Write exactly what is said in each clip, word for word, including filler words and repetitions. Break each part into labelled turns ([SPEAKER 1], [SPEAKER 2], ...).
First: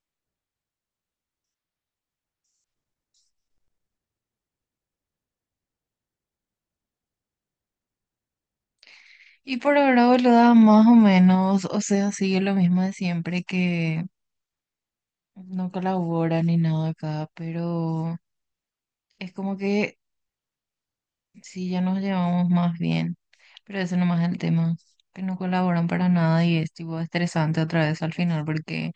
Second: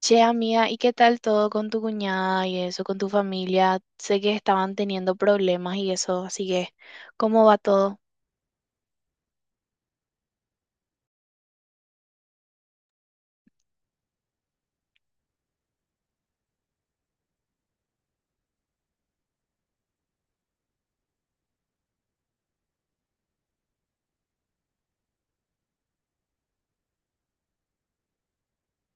[SPEAKER 1] Che, amiga, ¿y qué tal todo con tu cuñada y eso, con tu familia? Sé que estaban teniendo problemas y eso, así que, ¿cómo va todo?
[SPEAKER 2] Y por ahora, boluda, más o menos, o sea, sigue lo mismo de siempre que no colabora ni nada acá, pero es como que sí, ya nos llevamos más bien, pero eso nomás es el tema, que no colaboran para nada y es tipo estresante otra vez al final porque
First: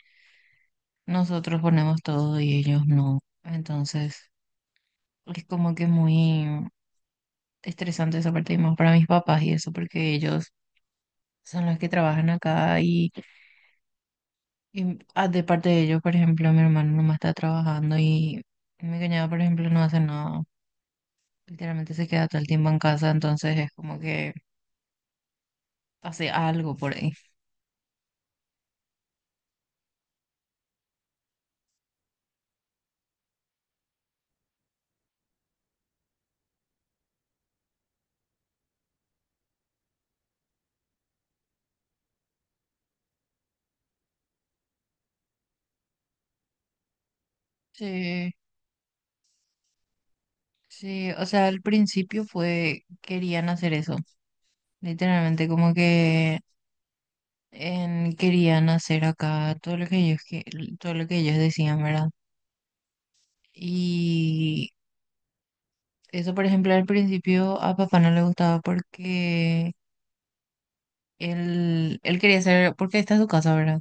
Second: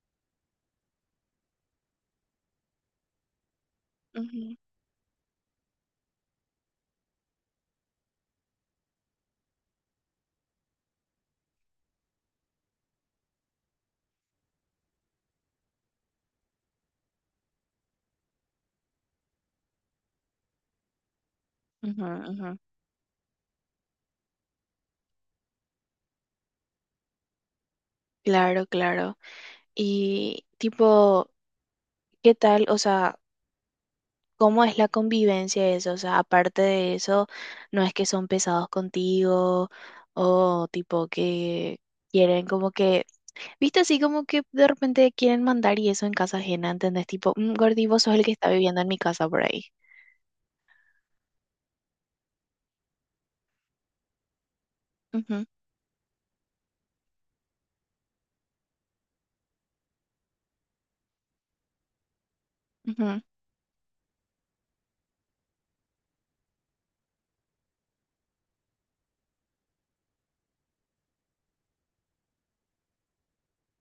[SPEAKER 2] nosotros ponemos todo y ellos no, entonces
[SPEAKER 1] Ujú,
[SPEAKER 2] es como que muy estresante esa parte y más para mis papás y eso porque ellos son los que trabajan acá y Y ah, de parte de ellos, por ejemplo, mi hermano nomás está trabajando y mi cuñado, por ejemplo, no hace nada. Literalmente
[SPEAKER 1] ujú,
[SPEAKER 2] se queda todo el
[SPEAKER 1] ujú.
[SPEAKER 2] tiempo en casa, entonces es como que hace algo por ahí.
[SPEAKER 1] Claro, claro. Y tipo, ¿qué tal? O sea, ¿cómo es la convivencia de eso? O sea, aparte de eso, ¿no es que son pesados contigo o tipo que quieren como que, viste así como que de repente quieren mandar y eso en casa ajena, ¿entendés? Tipo, "Mm, gordi, vos sos el que
[SPEAKER 2] Sí,
[SPEAKER 1] está viviendo en mi casa por ahí."
[SPEAKER 2] sí, o sea, al principio fue, querían hacer eso. Literalmente como que en- querían hacer acá todo lo que ellos, que- todo lo que ellos decían, ¿verdad?
[SPEAKER 1] Ujú,
[SPEAKER 2] Y eso, por ejemplo, al principio a papá no le gustaba porque él, él quería hacer, porque esta es su casa, ¿verdad?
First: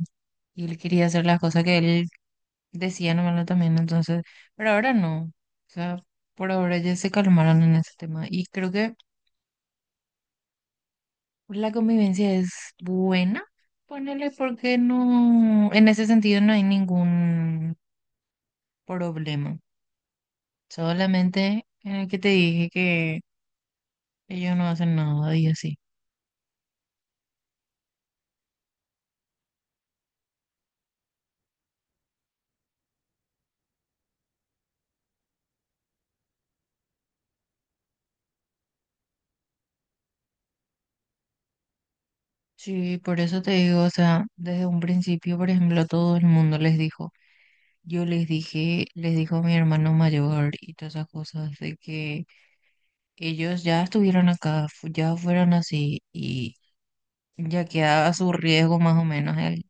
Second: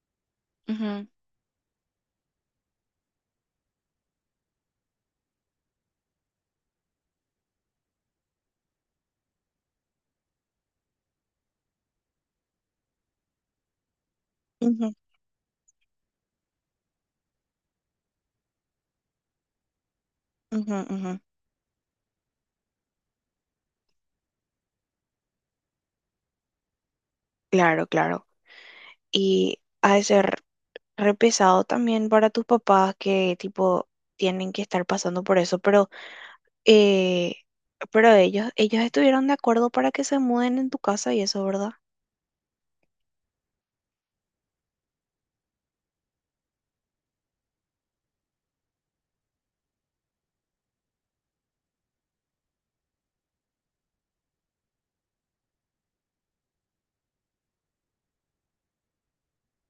[SPEAKER 2] Y él quería
[SPEAKER 1] ujú.
[SPEAKER 2] hacer las cosas que él decía nomás también, entonces, pero ahora no. O sea, por ahora ya se calmaron en ese tema. Y creo que la convivencia es buena, ponele porque
[SPEAKER 1] Ujú,
[SPEAKER 2] no, en ese sentido no hay ningún problema.
[SPEAKER 1] ujú, ujú.
[SPEAKER 2] Solamente en el que te dije que ellos no hacen nada y así.
[SPEAKER 1] Claro, claro. Y ha de ser re pesado también para tus papás que tipo tienen que estar pasando por eso, pero eh, pero ellos ellos estuvieron de acuerdo para que se muden en tu casa y eso, ¿verdad?
[SPEAKER 2] Sí, por eso te digo, o sea, desde un principio, por ejemplo, todo el mundo les dijo, yo les dije, les dijo mi hermano mayor y todas esas cosas de que ellos ya estuvieron acá, fu- ya fueron así y ya queda a su riesgo más o menos el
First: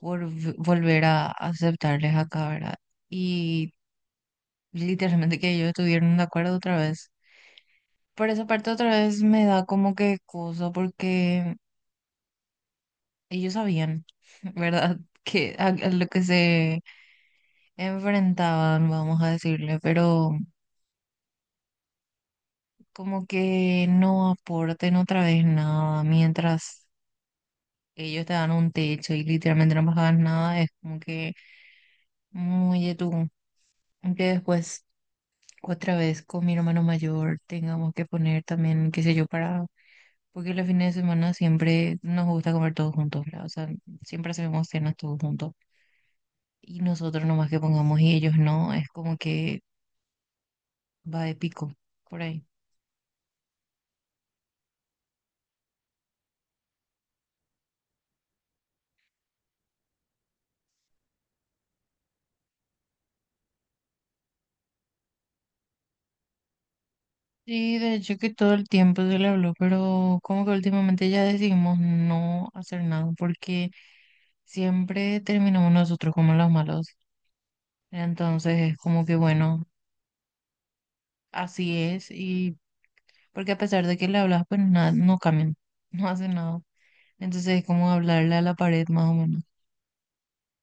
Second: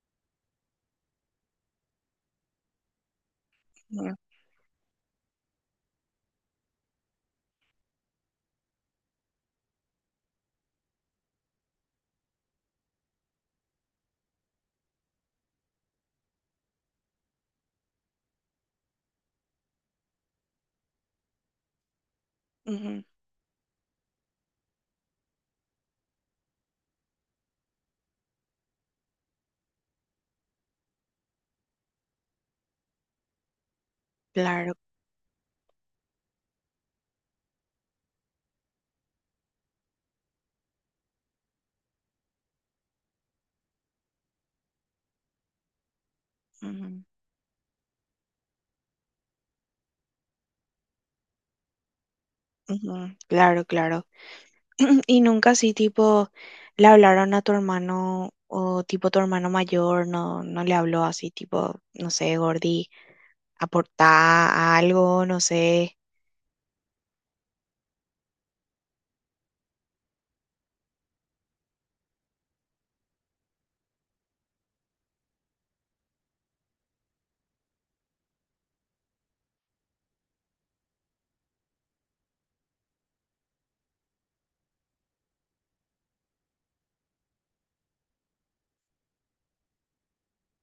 [SPEAKER 2] volv- volver a aceptarles acá, ¿verdad? Y
[SPEAKER 1] Ujú,
[SPEAKER 2] literalmente que ellos estuvieron de acuerdo otra vez. Por esa parte otra vez me da como que cosa porque ellos sabían, ¿verdad? Que a, a lo que se enfrentaban, vamos a decirle, pero
[SPEAKER 1] ujú.
[SPEAKER 2] como que no aporten otra vez nada mientras ellos te dan un techo y literalmente no pagas nada, es como que muy de tú. Que
[SPEAKER 1] Claro,
[SPEAKER 2] después, otra vez con mi hermano mayor, tengamos que poner también, qué sé yo, para. Porque los fines de semana siempre nos gusta comer todos juntos, ¿verdad? O sea, siempre hacemos cenas todos juntos. Y
[SPEAKER 1] ujú,
[SPEAKER 2] nosotros nomás que pongamos y ellos no, es como que va de pico por ahí.
[SPEAKER 1] ujú. Claro, claro. Y nunca así, tipo, le hablaron a tu hermano o tipo tu hermano mayor, no, no le habló así, tipo, no sé, gordi, aportá algo, no sé.
[SPEAKER 2] Sí, de hecho que todo el tiempo se le habló, pero como que últimamente ya decidimos no hacer nada porque siempre terminamos nosotros como los malos. Entonces es como que bueno, así es y porque a pesar de que le hablas, pues nada, no cambian, no hacen nada. Entonces es como hablarle a la pared más o menos.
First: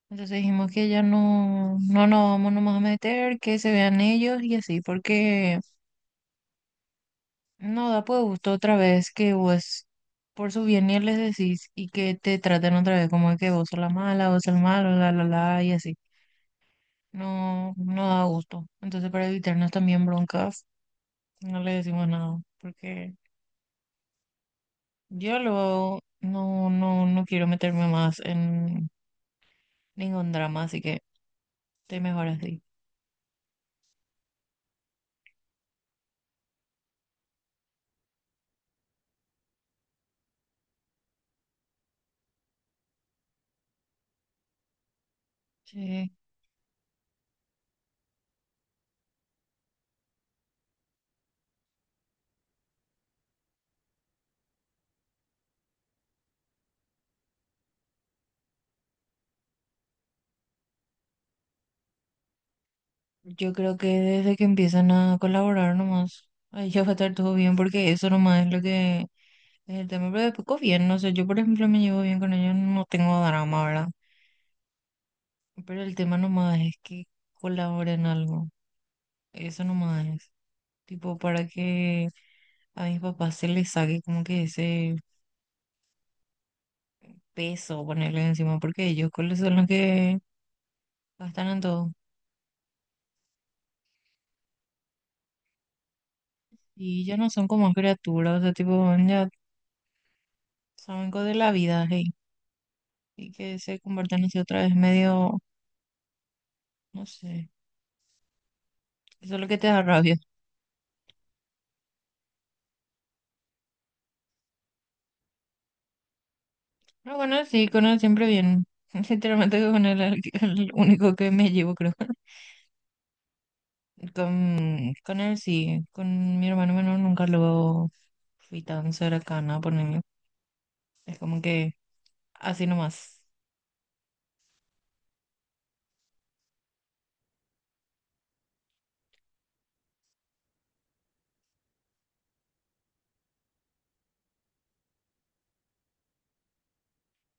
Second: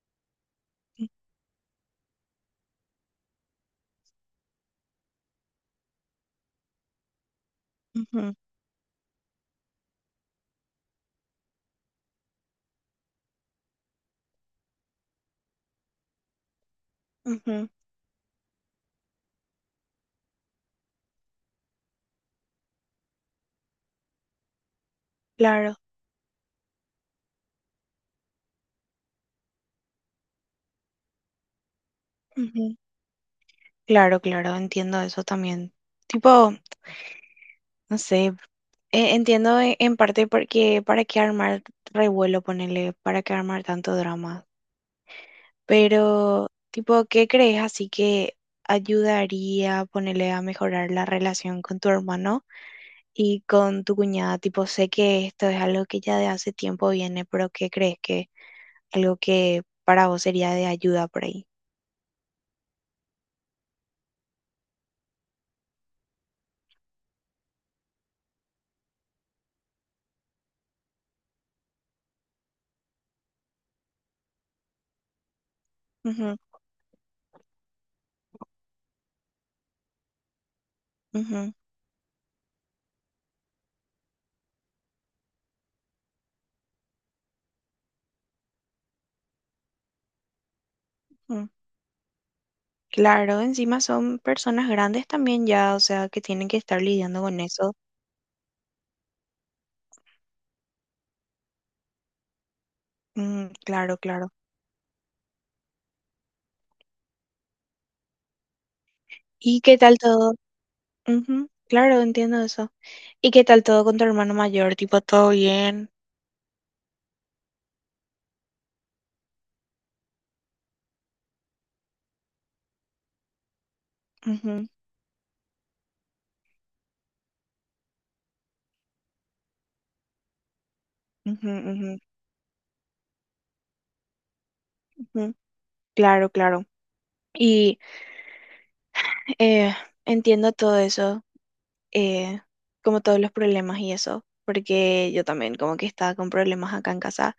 [SPEAKER 2] Entonces dijimos que ya no, no nos vamos nomás a meter, que se vean ellos y así, porque no da pues
[SPEAKER 1] Ujú,
[SPEAKER 2] gusto otra vez que vos por su bien ni les decís y que te traten otra vez como de que vos sos la mala, vos sos el malo, la la la y así.
[SPEAKER 1] ujú,
[SPEAKER 2] No, no da gusto. Entonces para evitarnos también broncas, no le decimos nada, porque yo
[SPEAKER 1] claro,
[SPEAKER 2] luego no, no, no quiero meterme más en ningún drama, así que estoy mejor así.
[SPEAKER 1] ujú. Claro, claro, entiendo eso también. Tipo, no sé, e- entiendo e- en parte porque para qué armar revuelo, ponerle, para qué armar tanto drama.
[SPEAKER 2] Sí,
[SPEAKER 1] Pero, tipo, ¿qué crees así que ayudaría a ponerle a mejorar la relación con tu hermano y con tu cuñada? Tipo, sé que esto es algo que ya de hace tiempo viene, pero ¿qué crees que algo que para vos sería de ayuda por ahí?
[SPEAKER 2] yo creo que desde que empiezan a colaborar nomás, ahí ya va a estar todo bien porque eso nomás es lo que pues, el tema pero después con bien, no sé, yo por ejemplo me llevo bien con ellos, no tengo drama, ¿verdad? Pero el tema
[SPEAKER 1] Ujú,
[SPEAKER 2] nomás es que colaboren en algo, eso nomás es, tipo para
[SPEAKER 1] ujú,
[SPEAKER 2] que a mis papás se les saque como que ese peso ponerle encima, porque ellos cuáles son los que gastan
[SPEAKER 1] ujú.
[SPEAKER 2] en todo.
[SPEAKER 1] Claro, encima son personas grandes también ya, o sea, que tienen que estar
[SPEAKER 2] Y ya
[SPEAKER 1] lidiando
[SPEAKER 2] no
[SPEAKER 1] con
[SPEAKER 2] son como
[SPEAKER 1] eso.
[SPEAKER 2] criaturas, o sea, tipo, ya saben cosas de la vida, hey, y
[SPEAKER 1] Mm,
[SPEAKER 2] que se
[SPEAKER 1] claro,
[SPEAKER 2] conviertan
[SPEAKER 1] claro.
[SPEAKER 2] así otra vez medio, no sé, eso es lo que
[SPEAKER 1] ¿Y
[SPEAKER 2] te
[SPEAKER 1] qué
[SPEAKER 2] da
[SPEAKER 1] tal
[SPEAKER 2] rabia.
[SPEAKER 1] todo? Ujú, claro, entiendo eso. ¿Y qué tal todo con tu hermano mayor? Tipo, todo bien.
[SPEAKER 2] No bueno, sí, con él siempre bien. Sinceramente, con él es el, el único que me llevo, creo.
[SPEAKER 1] Ujú,
[SPEAKER 2] Con, con él sí, con mi hermano menor nunca lo fui tan cercana, ponerle. Es como
[SPEAKER 1] ujú,
[SPEAKER 2] que
[SPEAKER 1] ujú,
[SPEAKER 2] así nomás.
[SPEAKER 1] ujú. Claro, claro. Y eh, entiendo todo eso, eh, como todos los problemas y eso, porque yo también como que estaba con problemas acá en casa,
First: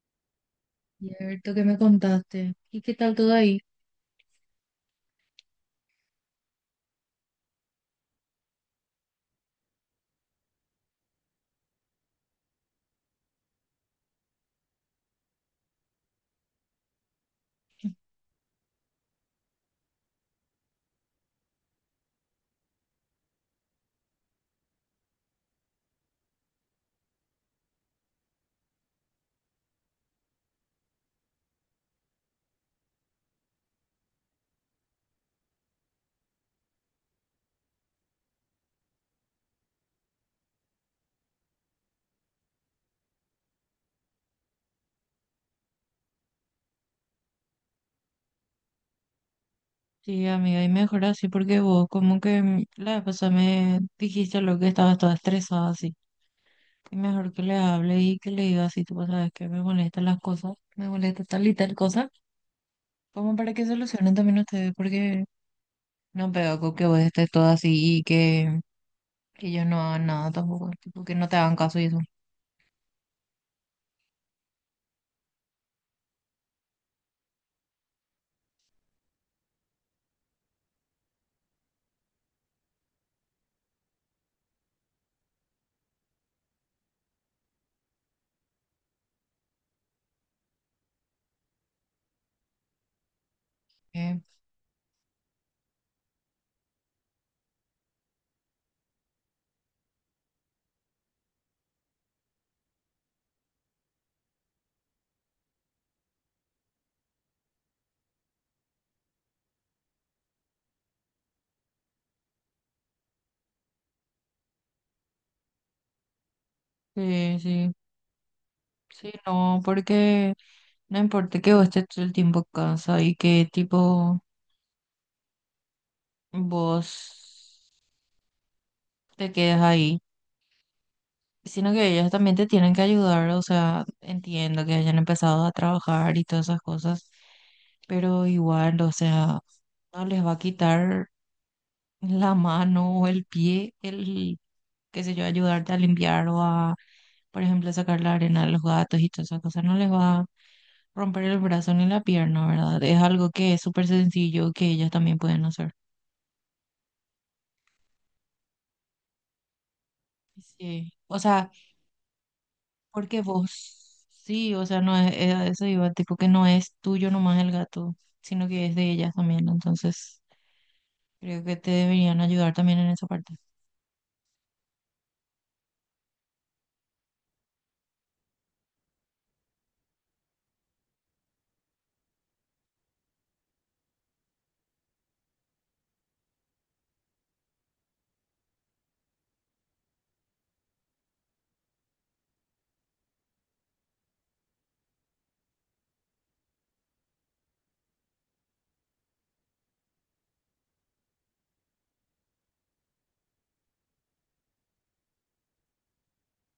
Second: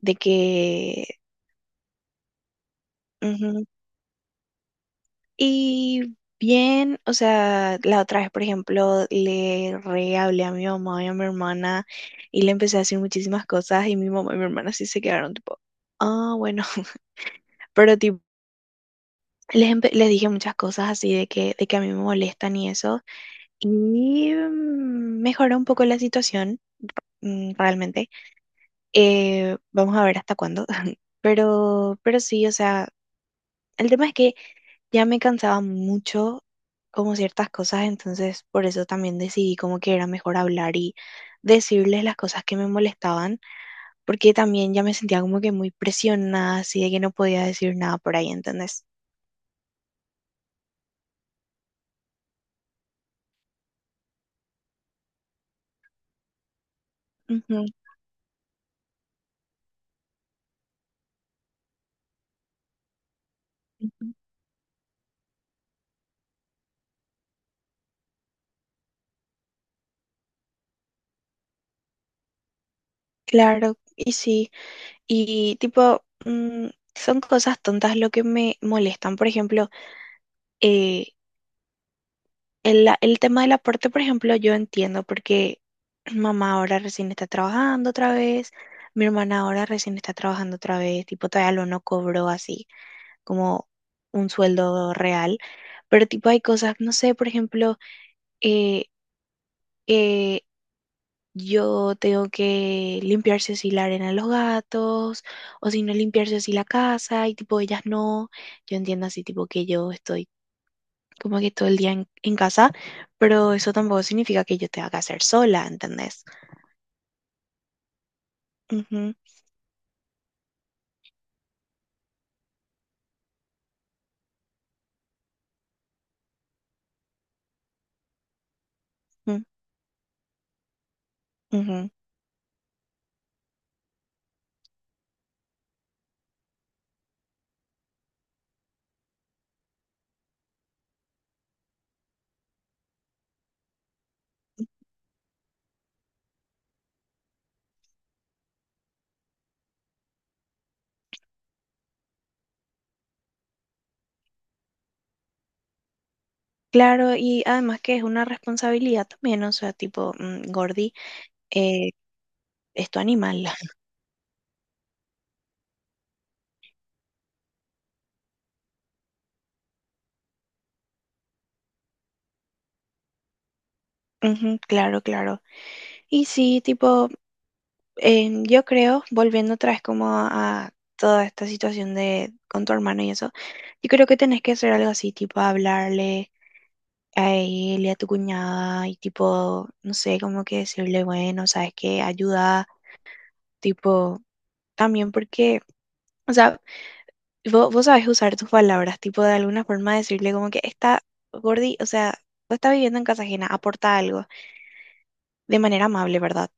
[SPEAKER 1] de que.
[SPEAKER 2] Cierto que me contaste. ¿Y qué tal todo ahí?
[SPEAKER 1] Ujú. Y bien, o sea, la otra vez, por ejemplo, le re hablé a mi mamá y a mi hermana y le empecé a decir muchísimas cosas y mi mamá y mi hermana sí se quedaron tipo, ah, bueno, pero tipo. Les, empe- les dije muchas cosas así de que, de que a mí me molestan y eso. Y mm, mejoró un poco la situación, mm, realmente. Eh, vamos a ver hasta cuándo. Pero, pero sí, o sea, el tema es que ya me cansaba mucho como ciertas cosas, entonces por eso también decidí como que era mejor hablar y decirles las cosas que me molestaban, porque también ya me sentía como que muy presionada, así de que no podía decir nada por ahí, ¿entendés?
[SPEAKER 2] Sí, amiga, y mejor así porque vos como que mm, la vez pasada me dijiste lo que estabas toda estresada así. Y mejor que le
[SPEAKER 1] Ujú,
[SPEAKER 2] hable y que le diga así, tú sabes que me molestan las cosas, me molesta tal y tal cosa, como para que
[SPEAKER 1] ujú.
[SPEAKER 2] solucionen también ustedes, porque no pega con que vos estés todo así y que ellos no hagan nada tampoco, tipo que no te hagan caso y eso.
[SPEAKER 1] Claro, y sí. Y tipo, mm, son cosas tontas lo que me molestan. Por ejemplo, eh, el, la- el tema del aporte, por ejemplo, yo entiendo porque mamá ahora recién está trabajando otra vez, mi hermana ahora recién está trabajando otra vez, tipo, todavía lo no cobró así como
[SPEAKER 2] Eh,
[SPEAKER 1] un sueldo real. Pero tipo, hay cosas, no sé, por ejemplo, eh, yo tengo que limpiarse así la arena de los gatos, o si no limpiarse así la casa, y tipo ellas no. Yo entiendo así tipo que yo estoy como que todo el día en, en casa, pero eso tampoco significa que yo tenga que hacer sola, ¿entendés?
[SPEAKER 2] Sí, sí, sí,
[SPEAKER 1] Ujú,
[SPEAKER 2] no, porque no importa que vos estés todo el tiempo en casa y que tipo vos te
[SPEAKER 1] ujú,
[SPEAKER 2] quedes ahí, sino que
[SPEAKER 1] ujú.
[SPEAKER 2] ellos también te tienen que ayudar, o sea, entiendo que hayan empezado a trabajar y todas esas cosas, pero igual, o sea, no les va a quitar la mano o el pie, el, qué sé yo, ayudarte a limpiar o a por ejemplo, sacar la arena a los gatos y todas esas cosas no les va a romper el brazo ni la pierna, ¿verdad? Es algo que es súper sencillo que ellos también pueden hacer.
[SPEAKER 1] Claro, y además que es una responsabilidad también, o sea, tipo, mm,
[SPEAKER 2] Sí,
[SPEAKER 1] gordi,
[SPEAKER 2] o sea,
[SPEAKER 1] eh, es tu
[SPEAKER 2] porque
[SPEAKER 1] animal.
[SPEAKER 2] vos, sí, o sea, no es, es a eso iba, tipo que no es tuyo nomás el gato, sino que es de ellas también, entonces creo que te deberían ayudar también en esa parte.
[SPEAKER 1] Ujú, claro, claro. Y sí, tipo. Em, yo creo, volviendo otra vez como a, a toda esta situación de con tu hermano y eso, yo creo que tenés que hacer algo así, tipo hablarle a él y a tu cuñada y tipo, no sé, como que decirle, bueno, sabes que ayuda, tipo, también porque, o sea, vos, vos sabes usar tus palabras, tipo, de alguna forma decirle como que está gordi, o sea, vos estás viviendo en casa ajena, aporta algo de manera amable, ¿verdad?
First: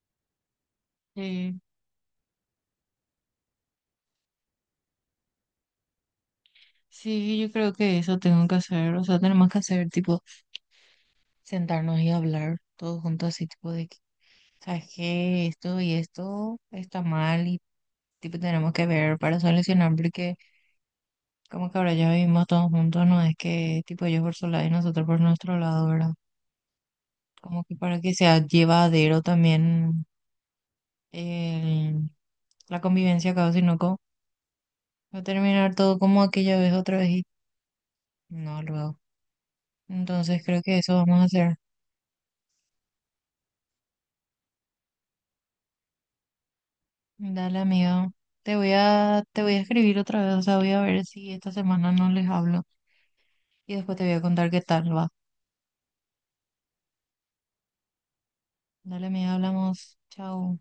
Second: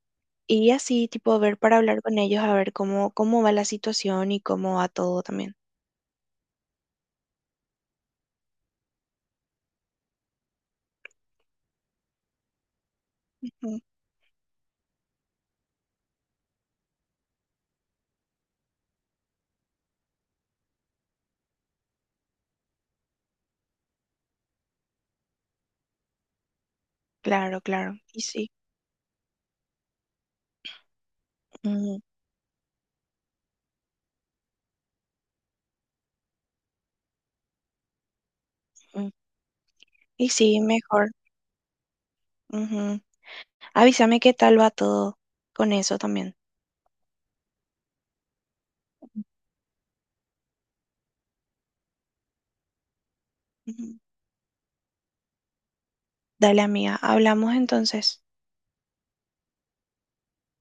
[SPEAKER 1] Y así, tipo, a ver
[SPEAKER 2] Sí,
[SPEAKER 1] para hablar con ellos, a ver cómo, cómo, va la situación y cómo va todo también.
[SPEAKER 2] sí, yo creo que eso tengo que hacer, o sea, tenemos que hacer, tipo, sentarnos y hablar todos juntos, así, tipo,
[SPEAKER 1] Ujú,
[SPEAKER 2] de que, ¿sabes qué? Esto y esto está mal, tipo tenemos que ver para solucionar, porque como que ahora ya vivimos todos juntos, no es que tipo ellos por su lado y nosotros por nuestro lado, ¿verdad?
[SPEAKER 1] claro,
[SPEAKER 2] Como que
[SPEAKER 1] claro.
[SPEAKER 2] para que
[SPEAKER 1] Y
[SPEAKER 2] sea
[SPEAKER 1] sí.
[SPEAKER 2] llevadero también
[SPEAKER 1] Ujú,
[SPEAKER 2] el- la convivencia acá, sino como va a terminar todo como aquella vez otra vez y no luego.
[SPEAKER 1] ujú. Y
[SPEAKER 2] Entonces
[SPEAKER 1] sí,
[SPEAKER 2] creo que eso
[SPEAKER 1] mejor.
[SPEAKER 2] vamos a hacer.
[SPEAKER 1] Ujú. Avísame qué tal va todo con eso también.
[SPEAKER 2] Dale, amiga. Te voy a, te voy a escribir otra vez, o sea, voy a ver si esta semana no les hablo y después
[SPEAKER 1] Ujú.
[SPEAKER 2] te voy a contar qué tal va.
[SPEAKER 1] Dale, amiga. Hablamos entonces.
[SPEAKER 2] Dale, amiga, hablamos. Chao.